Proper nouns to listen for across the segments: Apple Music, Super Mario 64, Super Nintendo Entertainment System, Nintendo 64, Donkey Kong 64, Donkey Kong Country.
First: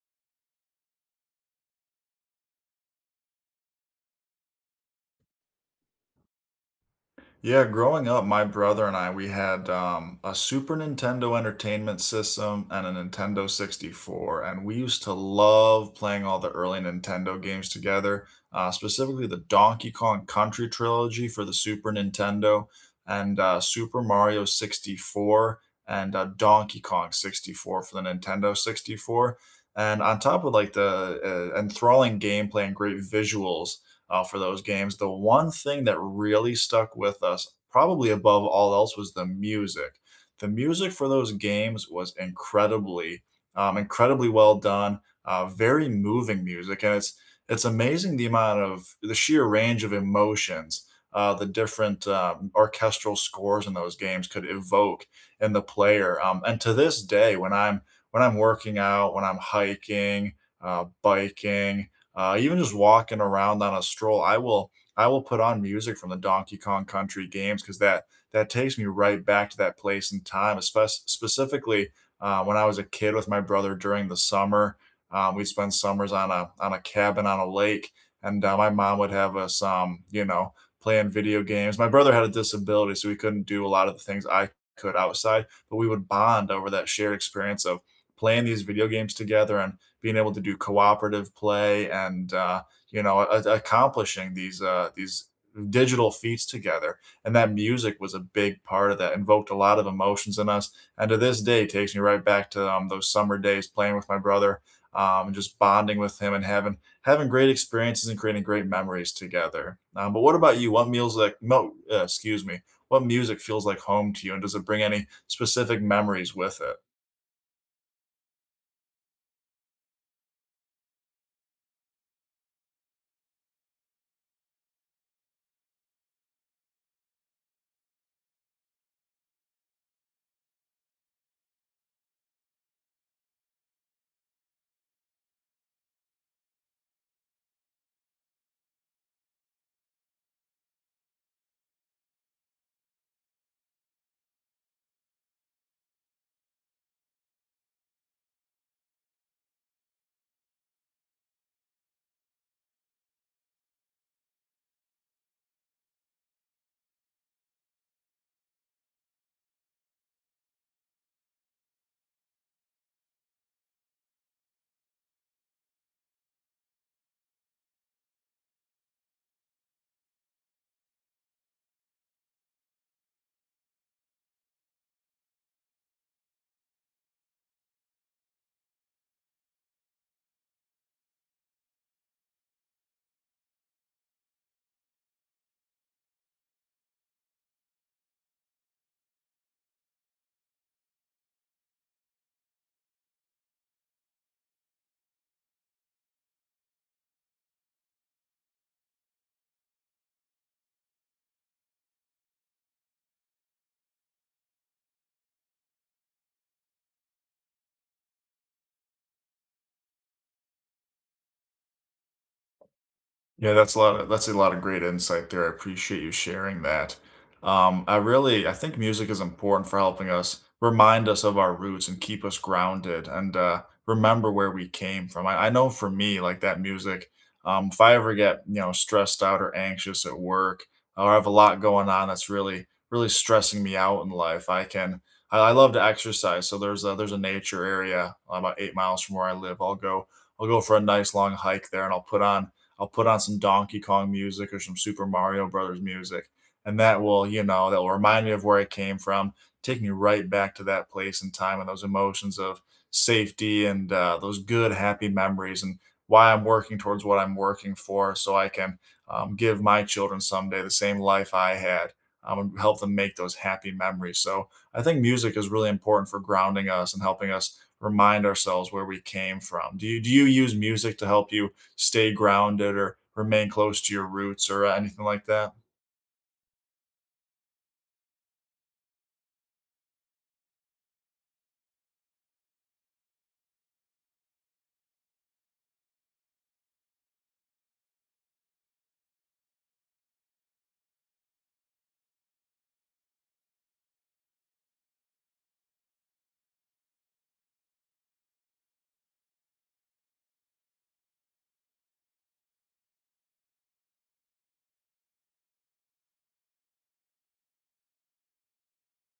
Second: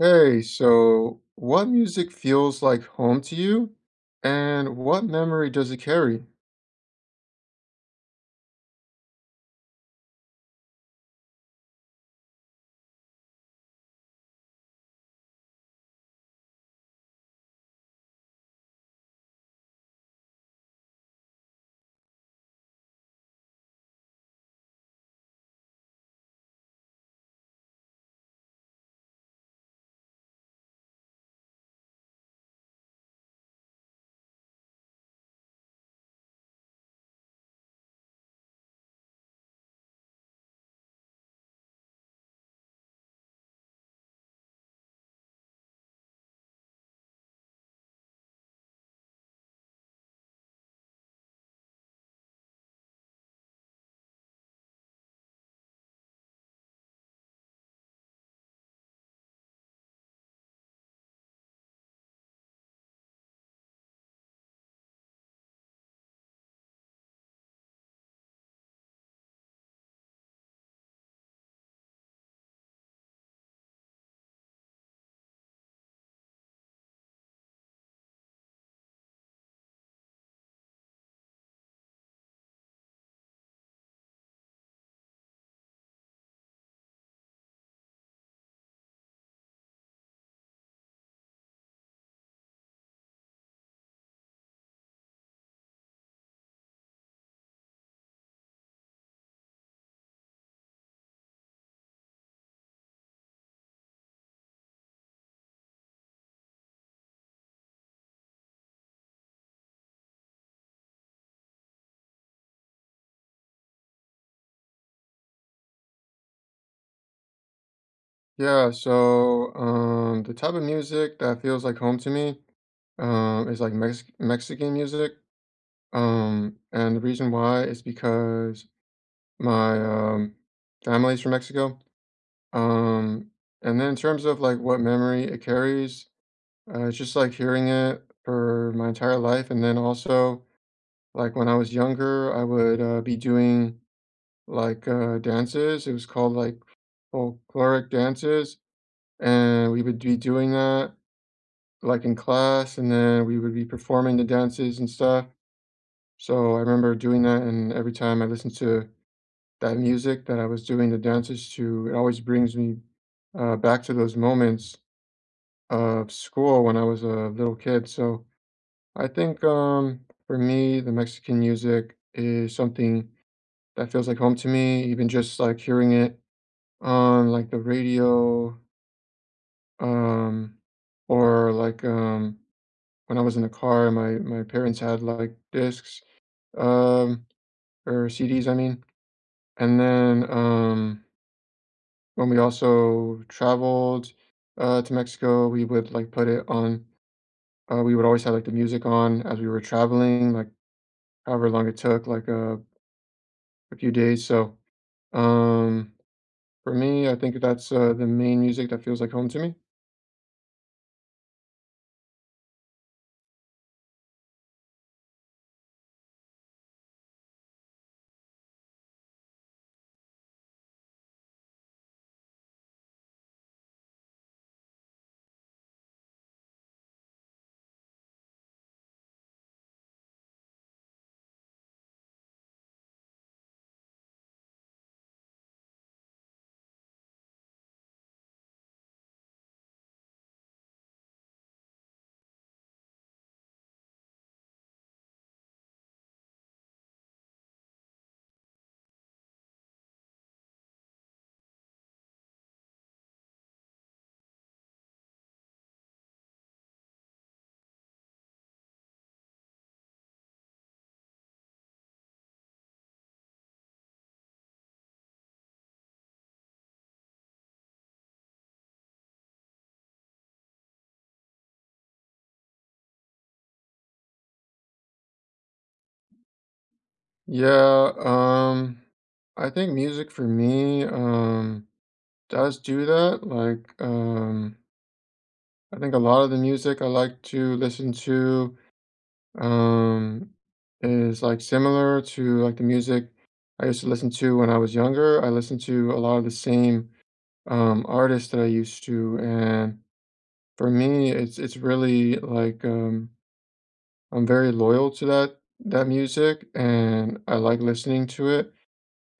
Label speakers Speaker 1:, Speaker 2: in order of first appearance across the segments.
Speaker 1: Hey, so what music feels like home to you, and what memory does it carry?
Speaker 2: Yeah, growing up, my brother and I, we had a Super Nintendo Entertainment System and a Nintendo 64, and we used to love playing all the early Nintendo games together, specifically the Donkey Kong Country trilogy for the Super Nintendo, and Super Mario 64, and Donkey Kong 64 for the Nintendo 64. And on top of like the enthralling gameplay and great visuals, for those games, the one thing that really stuck with us, probably above all else, was the music. The music for those games was incredibly well done. Very moving music, and it's amazing the amount of the sheer range of emotions the different orchestral scores in those games could evoke in the player. And to this day, when I'm working out, when I'm hiking, biking, even just walking around on a stroll, I will put on music from the Donkey Kong Country games because that takes me right back to that place in time. Especially specifically when I was a kid with my brother during the summer, we'd spend summers on a cabin on a lake, and my mom would have us, playing video games. My brother had a disability, so we couldn't do a lot of the things I could outside, but we would bond over that shared experience of playing these video games together and being able to do cooperative play and accomplishing these digital feats together, and that music was a big part of that, invoked a lot of emotions in us, and to this day takes me right back to those summer days playing with my brother and just bonding with him and having great experiences and creating great memories together. But what about you? What meals like no uh, excuse me what music feels like home to you, and does it bring any specific memories with it?
Speaker 1: Yeah, so the type of music that feels like home to me is like Mexican music. And the reason why is because my family's from Mexico. Um, and then in terms of like what memory it carries, it's just like hearing it for my entire life, and then also like when I was younger, I would be doing like dances. It was called, like, folkloric dances, and we would be doing that, like, in class, and then we would be performing the dances and stuff. So I remember doing that, and every time I listened to that music that I was doing the dances to, it always brings me, back to those moments of school when I was a little kid. So I think, for me, the Mexican music is something that feels like home to me, even just, like, hearing it on like the radio um or like when I was in the car, my parents had like discs um or CDs I mean, and then when we also traveled to Mexico, we would like put it on, we would always have like the music on as we were traveling, like however long it took, like a few days. um for me, I think that's the main music that feels like home to me.
Speaker 2: Yeah, that's a lot of great insight there. I appreciate you sharing that. I think music is important for helping us remind us of our roots and keep us grounded and remember where we came from. I know for me, like that music, if I ever get, you know, stressed out or anxious at work or I have a lot going on that's really really stressing me out in life, I love to exercise. So there's a nature area about 8 miles from where I live. I'll go for a nice long hike there and I'll put on some Donkey Kong music or some Super Mario Brothers music, and that will, you know, that will remind me of where I came from, take me right back to that place and time and those emotions of safety and those good, happy memories and why I'm working towards what I'm working for, so I can give my children someday the same life I had, and help them make those happy memories. So I think music is really important for grounding us and helping us remind ourselves where we came from. Do you use music to help you stay grounded or remain close to your roots or anything like that?
Speaker 1: Yeah, I think music for me, does do that. Like, I think a lot of the music I like to listen to, um, is like similar to like the music I used to listen to when I was younger. I listened to a lot of the same, artists that I used to. And for me, it's really like, I'm very loyal to that music, and I like listening to it.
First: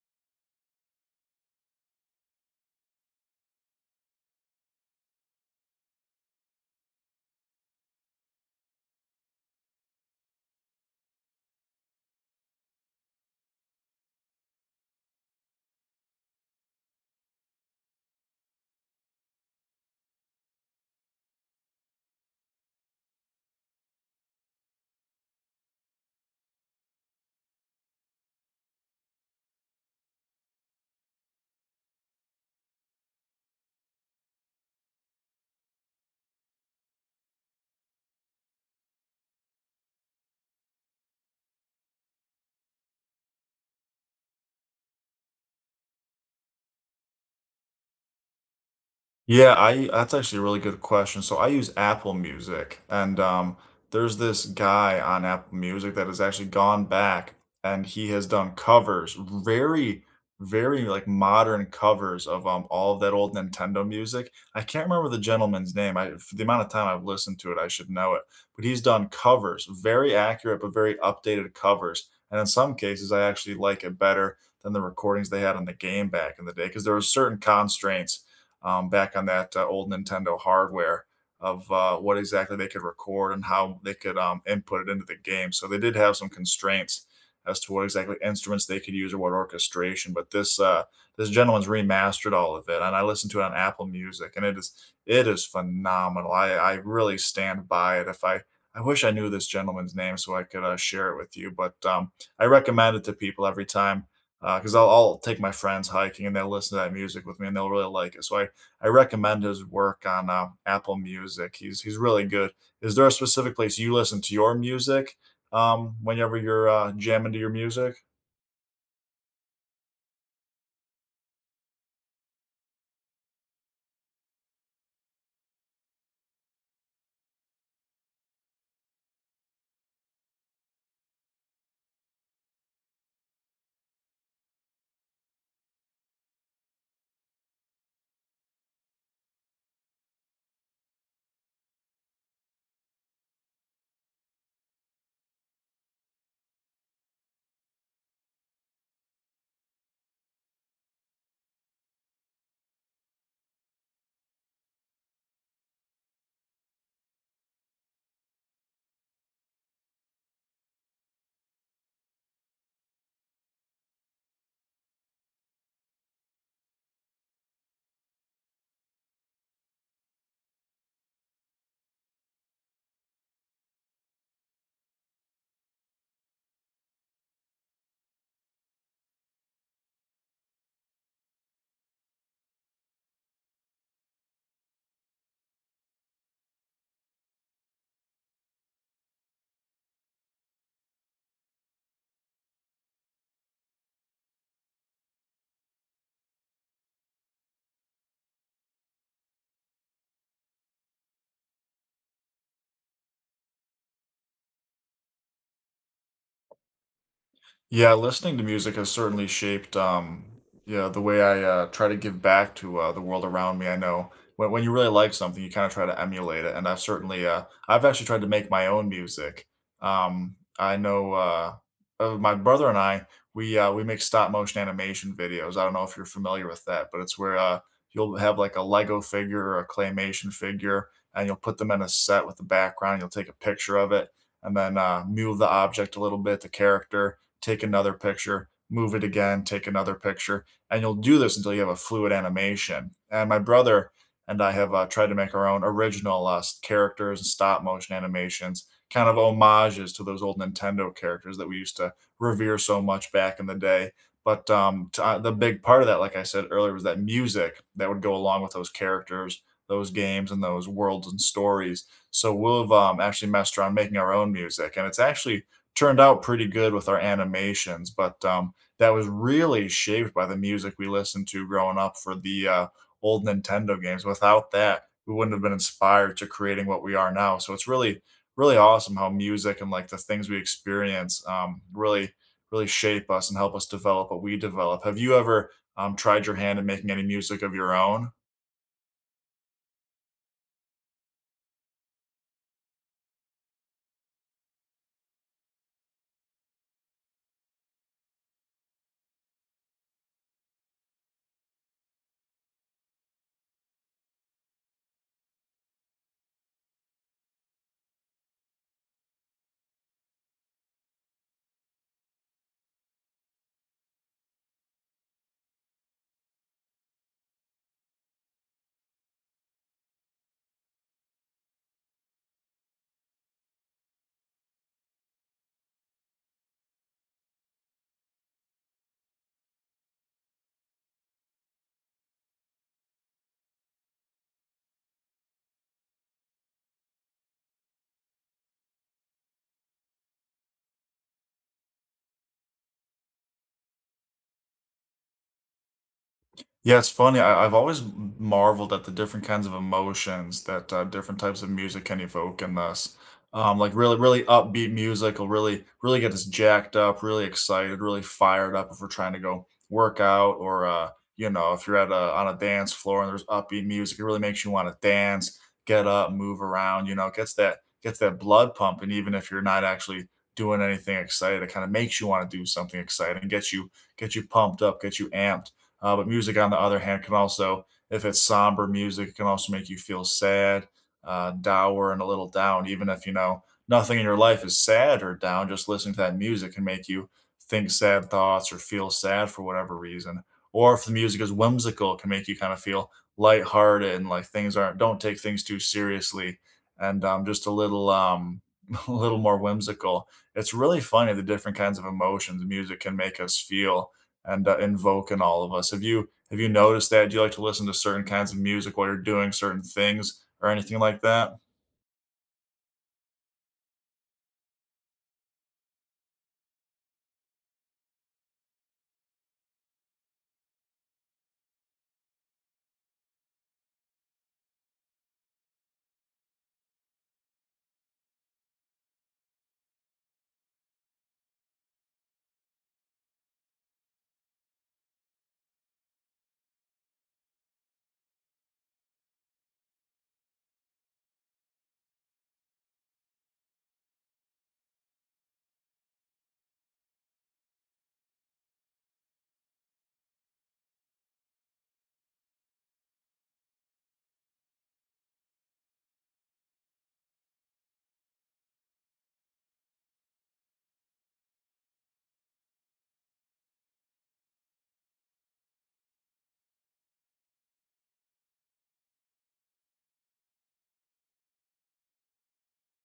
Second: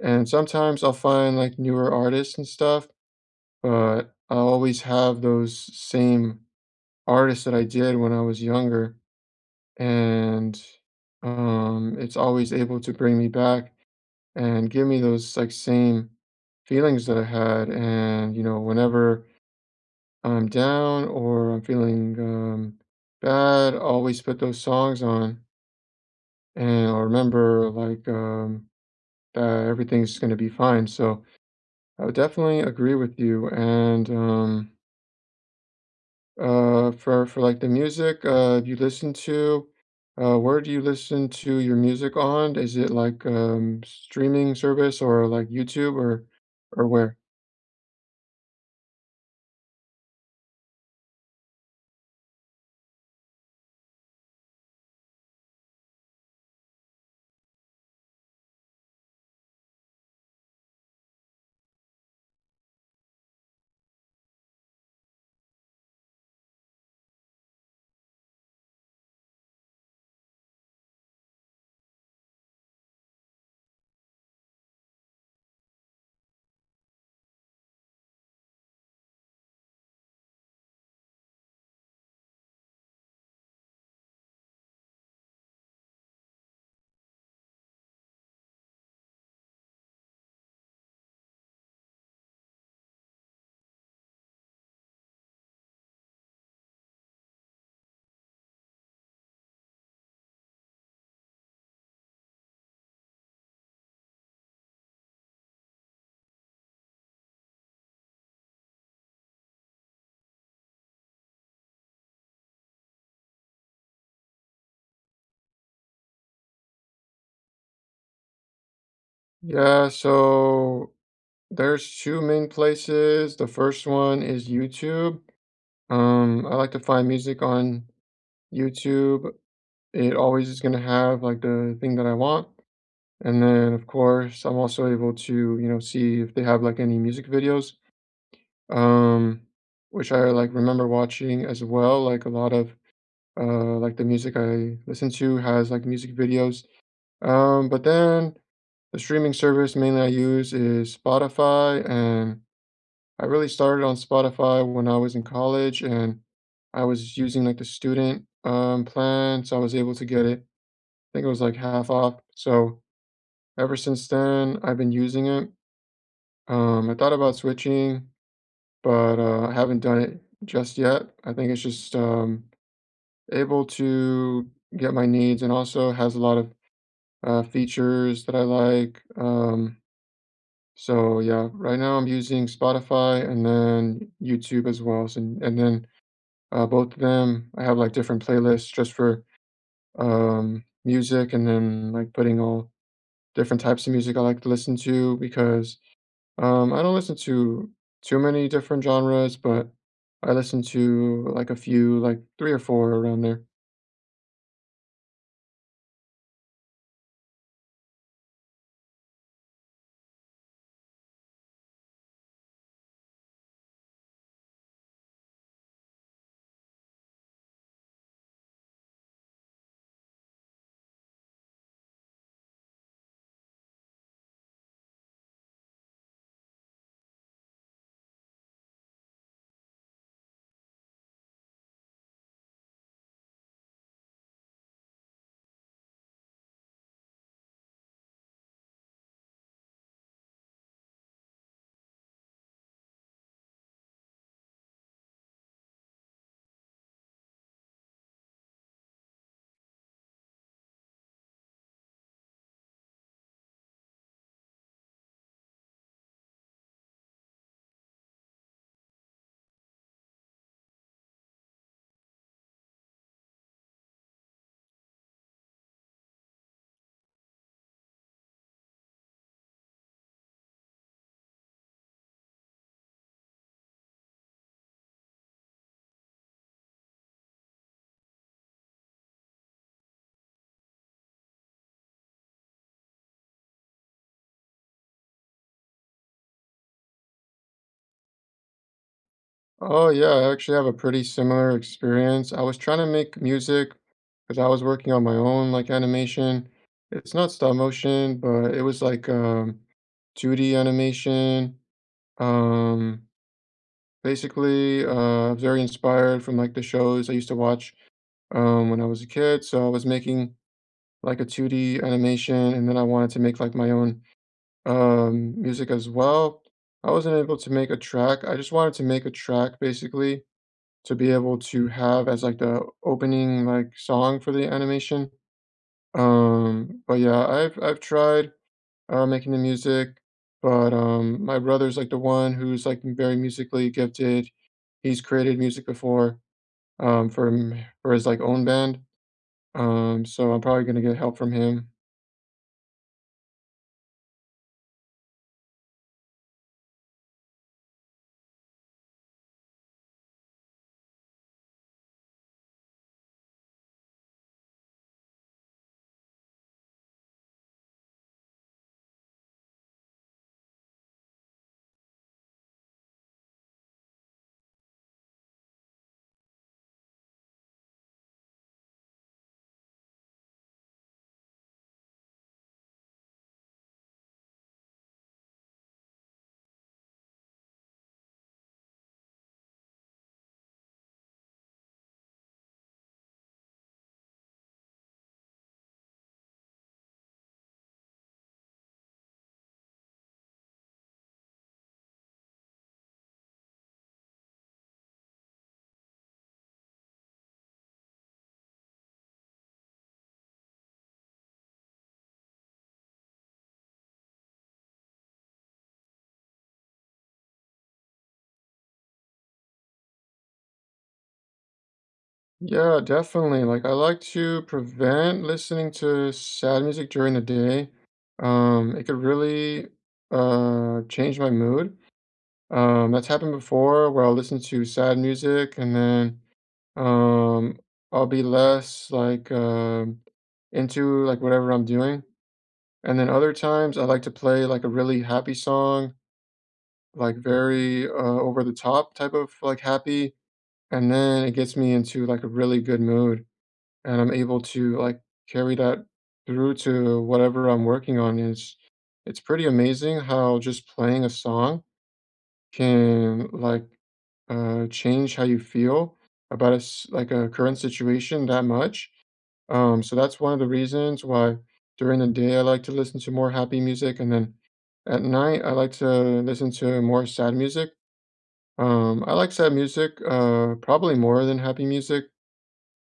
Speaker 1: And sometimes I'll find like newer artists and stuff, but I always have those same artists that I did when I was younger. And it's always able to bring me back and give me those like same feelings that I had. And, you know, whenever I'm down or I'm feeling bad, I always put those songs on and I'll remember like that everything's going to be fine. So, I would definitely agree with you. And for like the music you listen to, where do you listen to your music on? Is it like streaming service or like YouTube or where?
Speaker 2: Yeah, I that's actually a really good question. So I use Apple Music, and there's this guy on Apple Music that has actually gone back and he has done covers, very like modern covers of all of that old Nintendo music. I can't remember the gentleman's name. I, for the amount of time I've listened to it, I should know it. But he's done covers, very accurate but very updated covers. And in some cases, I actually like it better than the recordings they had on the game back in the day, because there were certain constraints back on that old Nintendo hardware of what exactly they could record and how they could input it into the game. So they did have some constraints as to what exactly instruments they could use or what orchestration. But this gentleman's remastered all of it, and I listened to it on Apple Music, and it is phenomenal. I really stand by it. If I I wish I knew this gentleman's name so I could share it with you, but I recommend it to people every time because I'll take my friends hiking and they'll listen to that music with me and they'll really like it. So I recommend his work on Apple Music. He's really good. Is there a specific place you listen to your music whenever you're jamming to your music?
Speaker 1: Yeah, so there's two main places. The first one is YouTube. I like to find music on YouTube. It always is gonna have like the thing that I want. And then, of course, I'm also able to, you know, see if they have like any music videos, um, which I like remember watching as well. Like a lot of like the music I listen to has like music videos. But then the streaming service mainly I use is Spotify, and I really started on Spotify when I was in college, and I was using like the student plan, so I was able to get it. I think it was like half off. So ever since then, I've been using it. I thought about switching, but I haven't done it just yet. I think it's just able to get my needs and also has a lot of features that I like. So yeah, right now I'm using Spotify and then YouTube as well. So, and then both of them, I have like different playlists just for music, and then like putting all different types of music I like to listen to because. I don't listen to too many different genres, but I listen to like a few, like three or four around there.
Speaker 2: Yeah, listening to music has certainly shaped, yeah, the way I try to give back to the world around me. I know when you really like something, you kind of try to emulate it, and I've certainly, I've actually tried to make my own music. I know my brother and I, we make stop motion animation videos. I don't know if you're familiar with that, but it's where you'll have like a Lego figure or a claymation figure, and you'll put them in a set with the background. You'll take a picture of it, and then move the object a little bit, the character, take another picture, move it again, take another picture, and you'll do this until you have a fluid animation. And my brother and I have tried to make our own original characters and stop motion animations, kind of homages to those old Nintendo characters that we used to revere so much back in the day. But the big part of that, like I said earlier, was that music that would go along with those characters, those games, and those worlds and stories. So we've actually messed around making our own music, and it's actually turned out pretty good with our animations, but that was really shaped by the music we listened to growing up for the old Nintendo games. Without that, we wouldn't have been inspired to creating what we are now. So it's really awesome how music and like the things we experience really, really shape us and help us develop what we develop. Have you ever tried your hand at making any music of your own?
Speaker 1: Oh yeah, I actually have a pretty similar experience. I was trying to make music because I was working on my own like animation. It's not stop motion, but it was like 2D animation. Um Basically very inspired from like the shows I used to watch when I was a kid. So I was making like a 2D animation, and then I wanted to make like my own music as well. I wasn't able to make a track. I just wanted to make a track basically to be able to have as like the opening like song for the animation. But yeah, I've tried making the music, but my brother's like the one who's like very musically gifted. He's created music before for him, for his like own band. So I'm probably gonna get help from him.
Speaker 2: Yeah, it's funny. I've always marveled at the different kinds of emotions that different types of music can evoke in us. Like really, really upbeat music will really, really get us jacked up, really excited, really fired up if we're trying to go work out or you know, if you're at a on a dance floor and there's upbeat music, it really makes you want to dance, get up, move around, you know, it gets that blood pumping, even if you're not actually doing anything exciting, it kind of makes you want to do something exciting, get you pumped up, get you amped, but music, on the other hand, can also, if it's somber music, it can also make you feel sad, dour, and a little down. Even if, you know, nothing in your life is sad or down, just listening to that music can make you think sad thoughts or feel sad for whatever reason. Or if the music is whimsical, it can make you kind of feel lighthearted and like things aren't, don't take things too seriously, and just a little, a little more whimsical. It's really funny the different kinds of emotions music can make us feel and invoke in all of us. Have you noticed that? Do you like to listen to certain kinds of music while you're doing certain things or anything like that?
Speaker 1: Yeah, definitely. Like I like to prevent listening to sad music during the day. It could really change my mood. That's happened before where I'll listen to sad music and then um I'll be less like into like whatever I'm doing. And then other times I like to play like a really happy song, like very over the top type of like happy, and then it gets me into like a really good mood, and I'm able to like carry that through to whatever I'm working on. Is It's pretty amazing how just playing a song can like change how you feel about like a current situation that much. So that's one of the reasons why during the day I like to listen to more happy music, and then at night I like to listen to more sad music. I like sad music probably more than happy music,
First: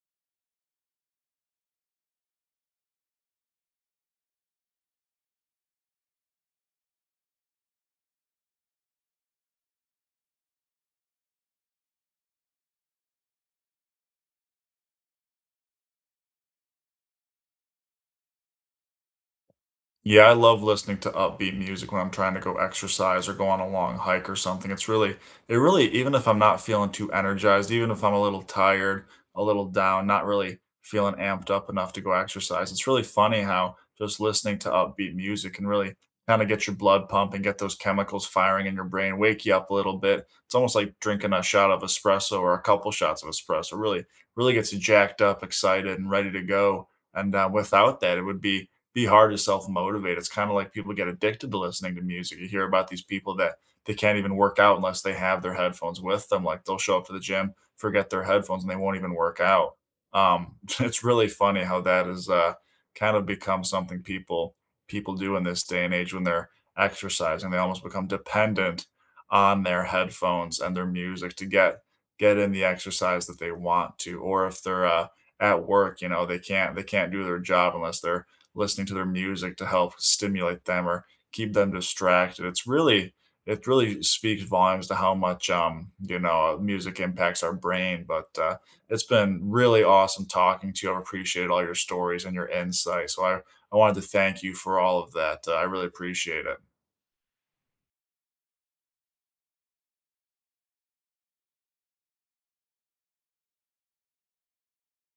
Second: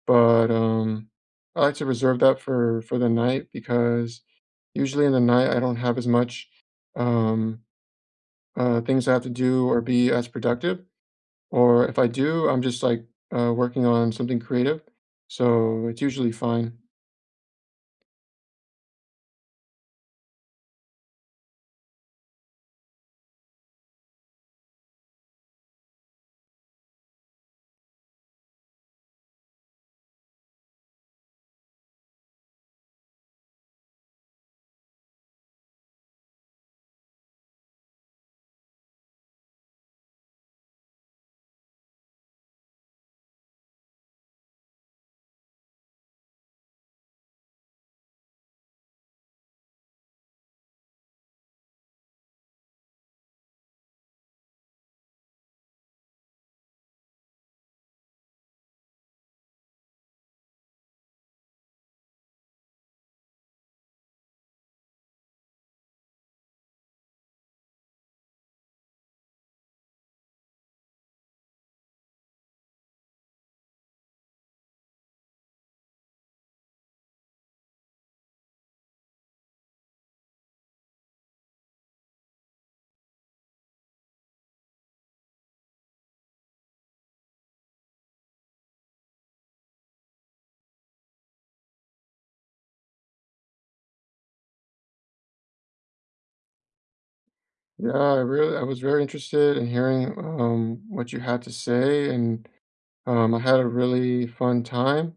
Speaker 1: but, I like to reserve that for the night because usually in the night, I don't have as much, um, things I have to do or be as productive, or if I do, I'm just, like, working on something creative, so it's usually fine.
Speaker 2: Yeah, I love listening to upbeat music when I'm trying to go exercise or go on a long hike or something. It really, even if I'm not feeling too energized, even if I'm a little tired, a little down, not really feeling amped up enough to go exercise, it's really funny how just listening to upbeat music can really kind of get your blood pumping, get those chemicals firing in your brain, wake you up a little bit. It's almost like drinking a shot of espresso or a couple shots of espresso. Really, really gets you jacked up, excited, and ready to go. And without that, it would be hard to self-motivate. It's kinda like people get addicted to listening to music. You hear about these people that they can't even work out unless they have their headphones with them, like, they'll show up to the gym, forget their headphones, and they won't even work out. It's really funny how that has, kind of become something people do in this day and age when they're exercising. They almost become dependent on their headphones and their music to get in the exercise that they want to, or if they're, at work, you know, they can't do their job unless they're listening to their music to help stimulate them or keep them distracted. It really speaks volumes to how much, you know, music impacts our brain. But it's been really awesome talking to you. I've appreciated all your stories and your insights. So I wanted to thank you for all of that. I really appreciate it.
Speaker 1: Yeah, I really I was very interested in hearing, what you had to say, and, I had a really fun time,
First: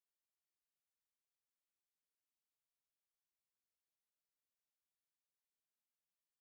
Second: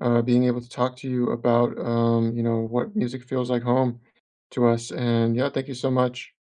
Speaker 1: being able to talk to you about, you know, what music feels like home to us, and yeah, thank you so much.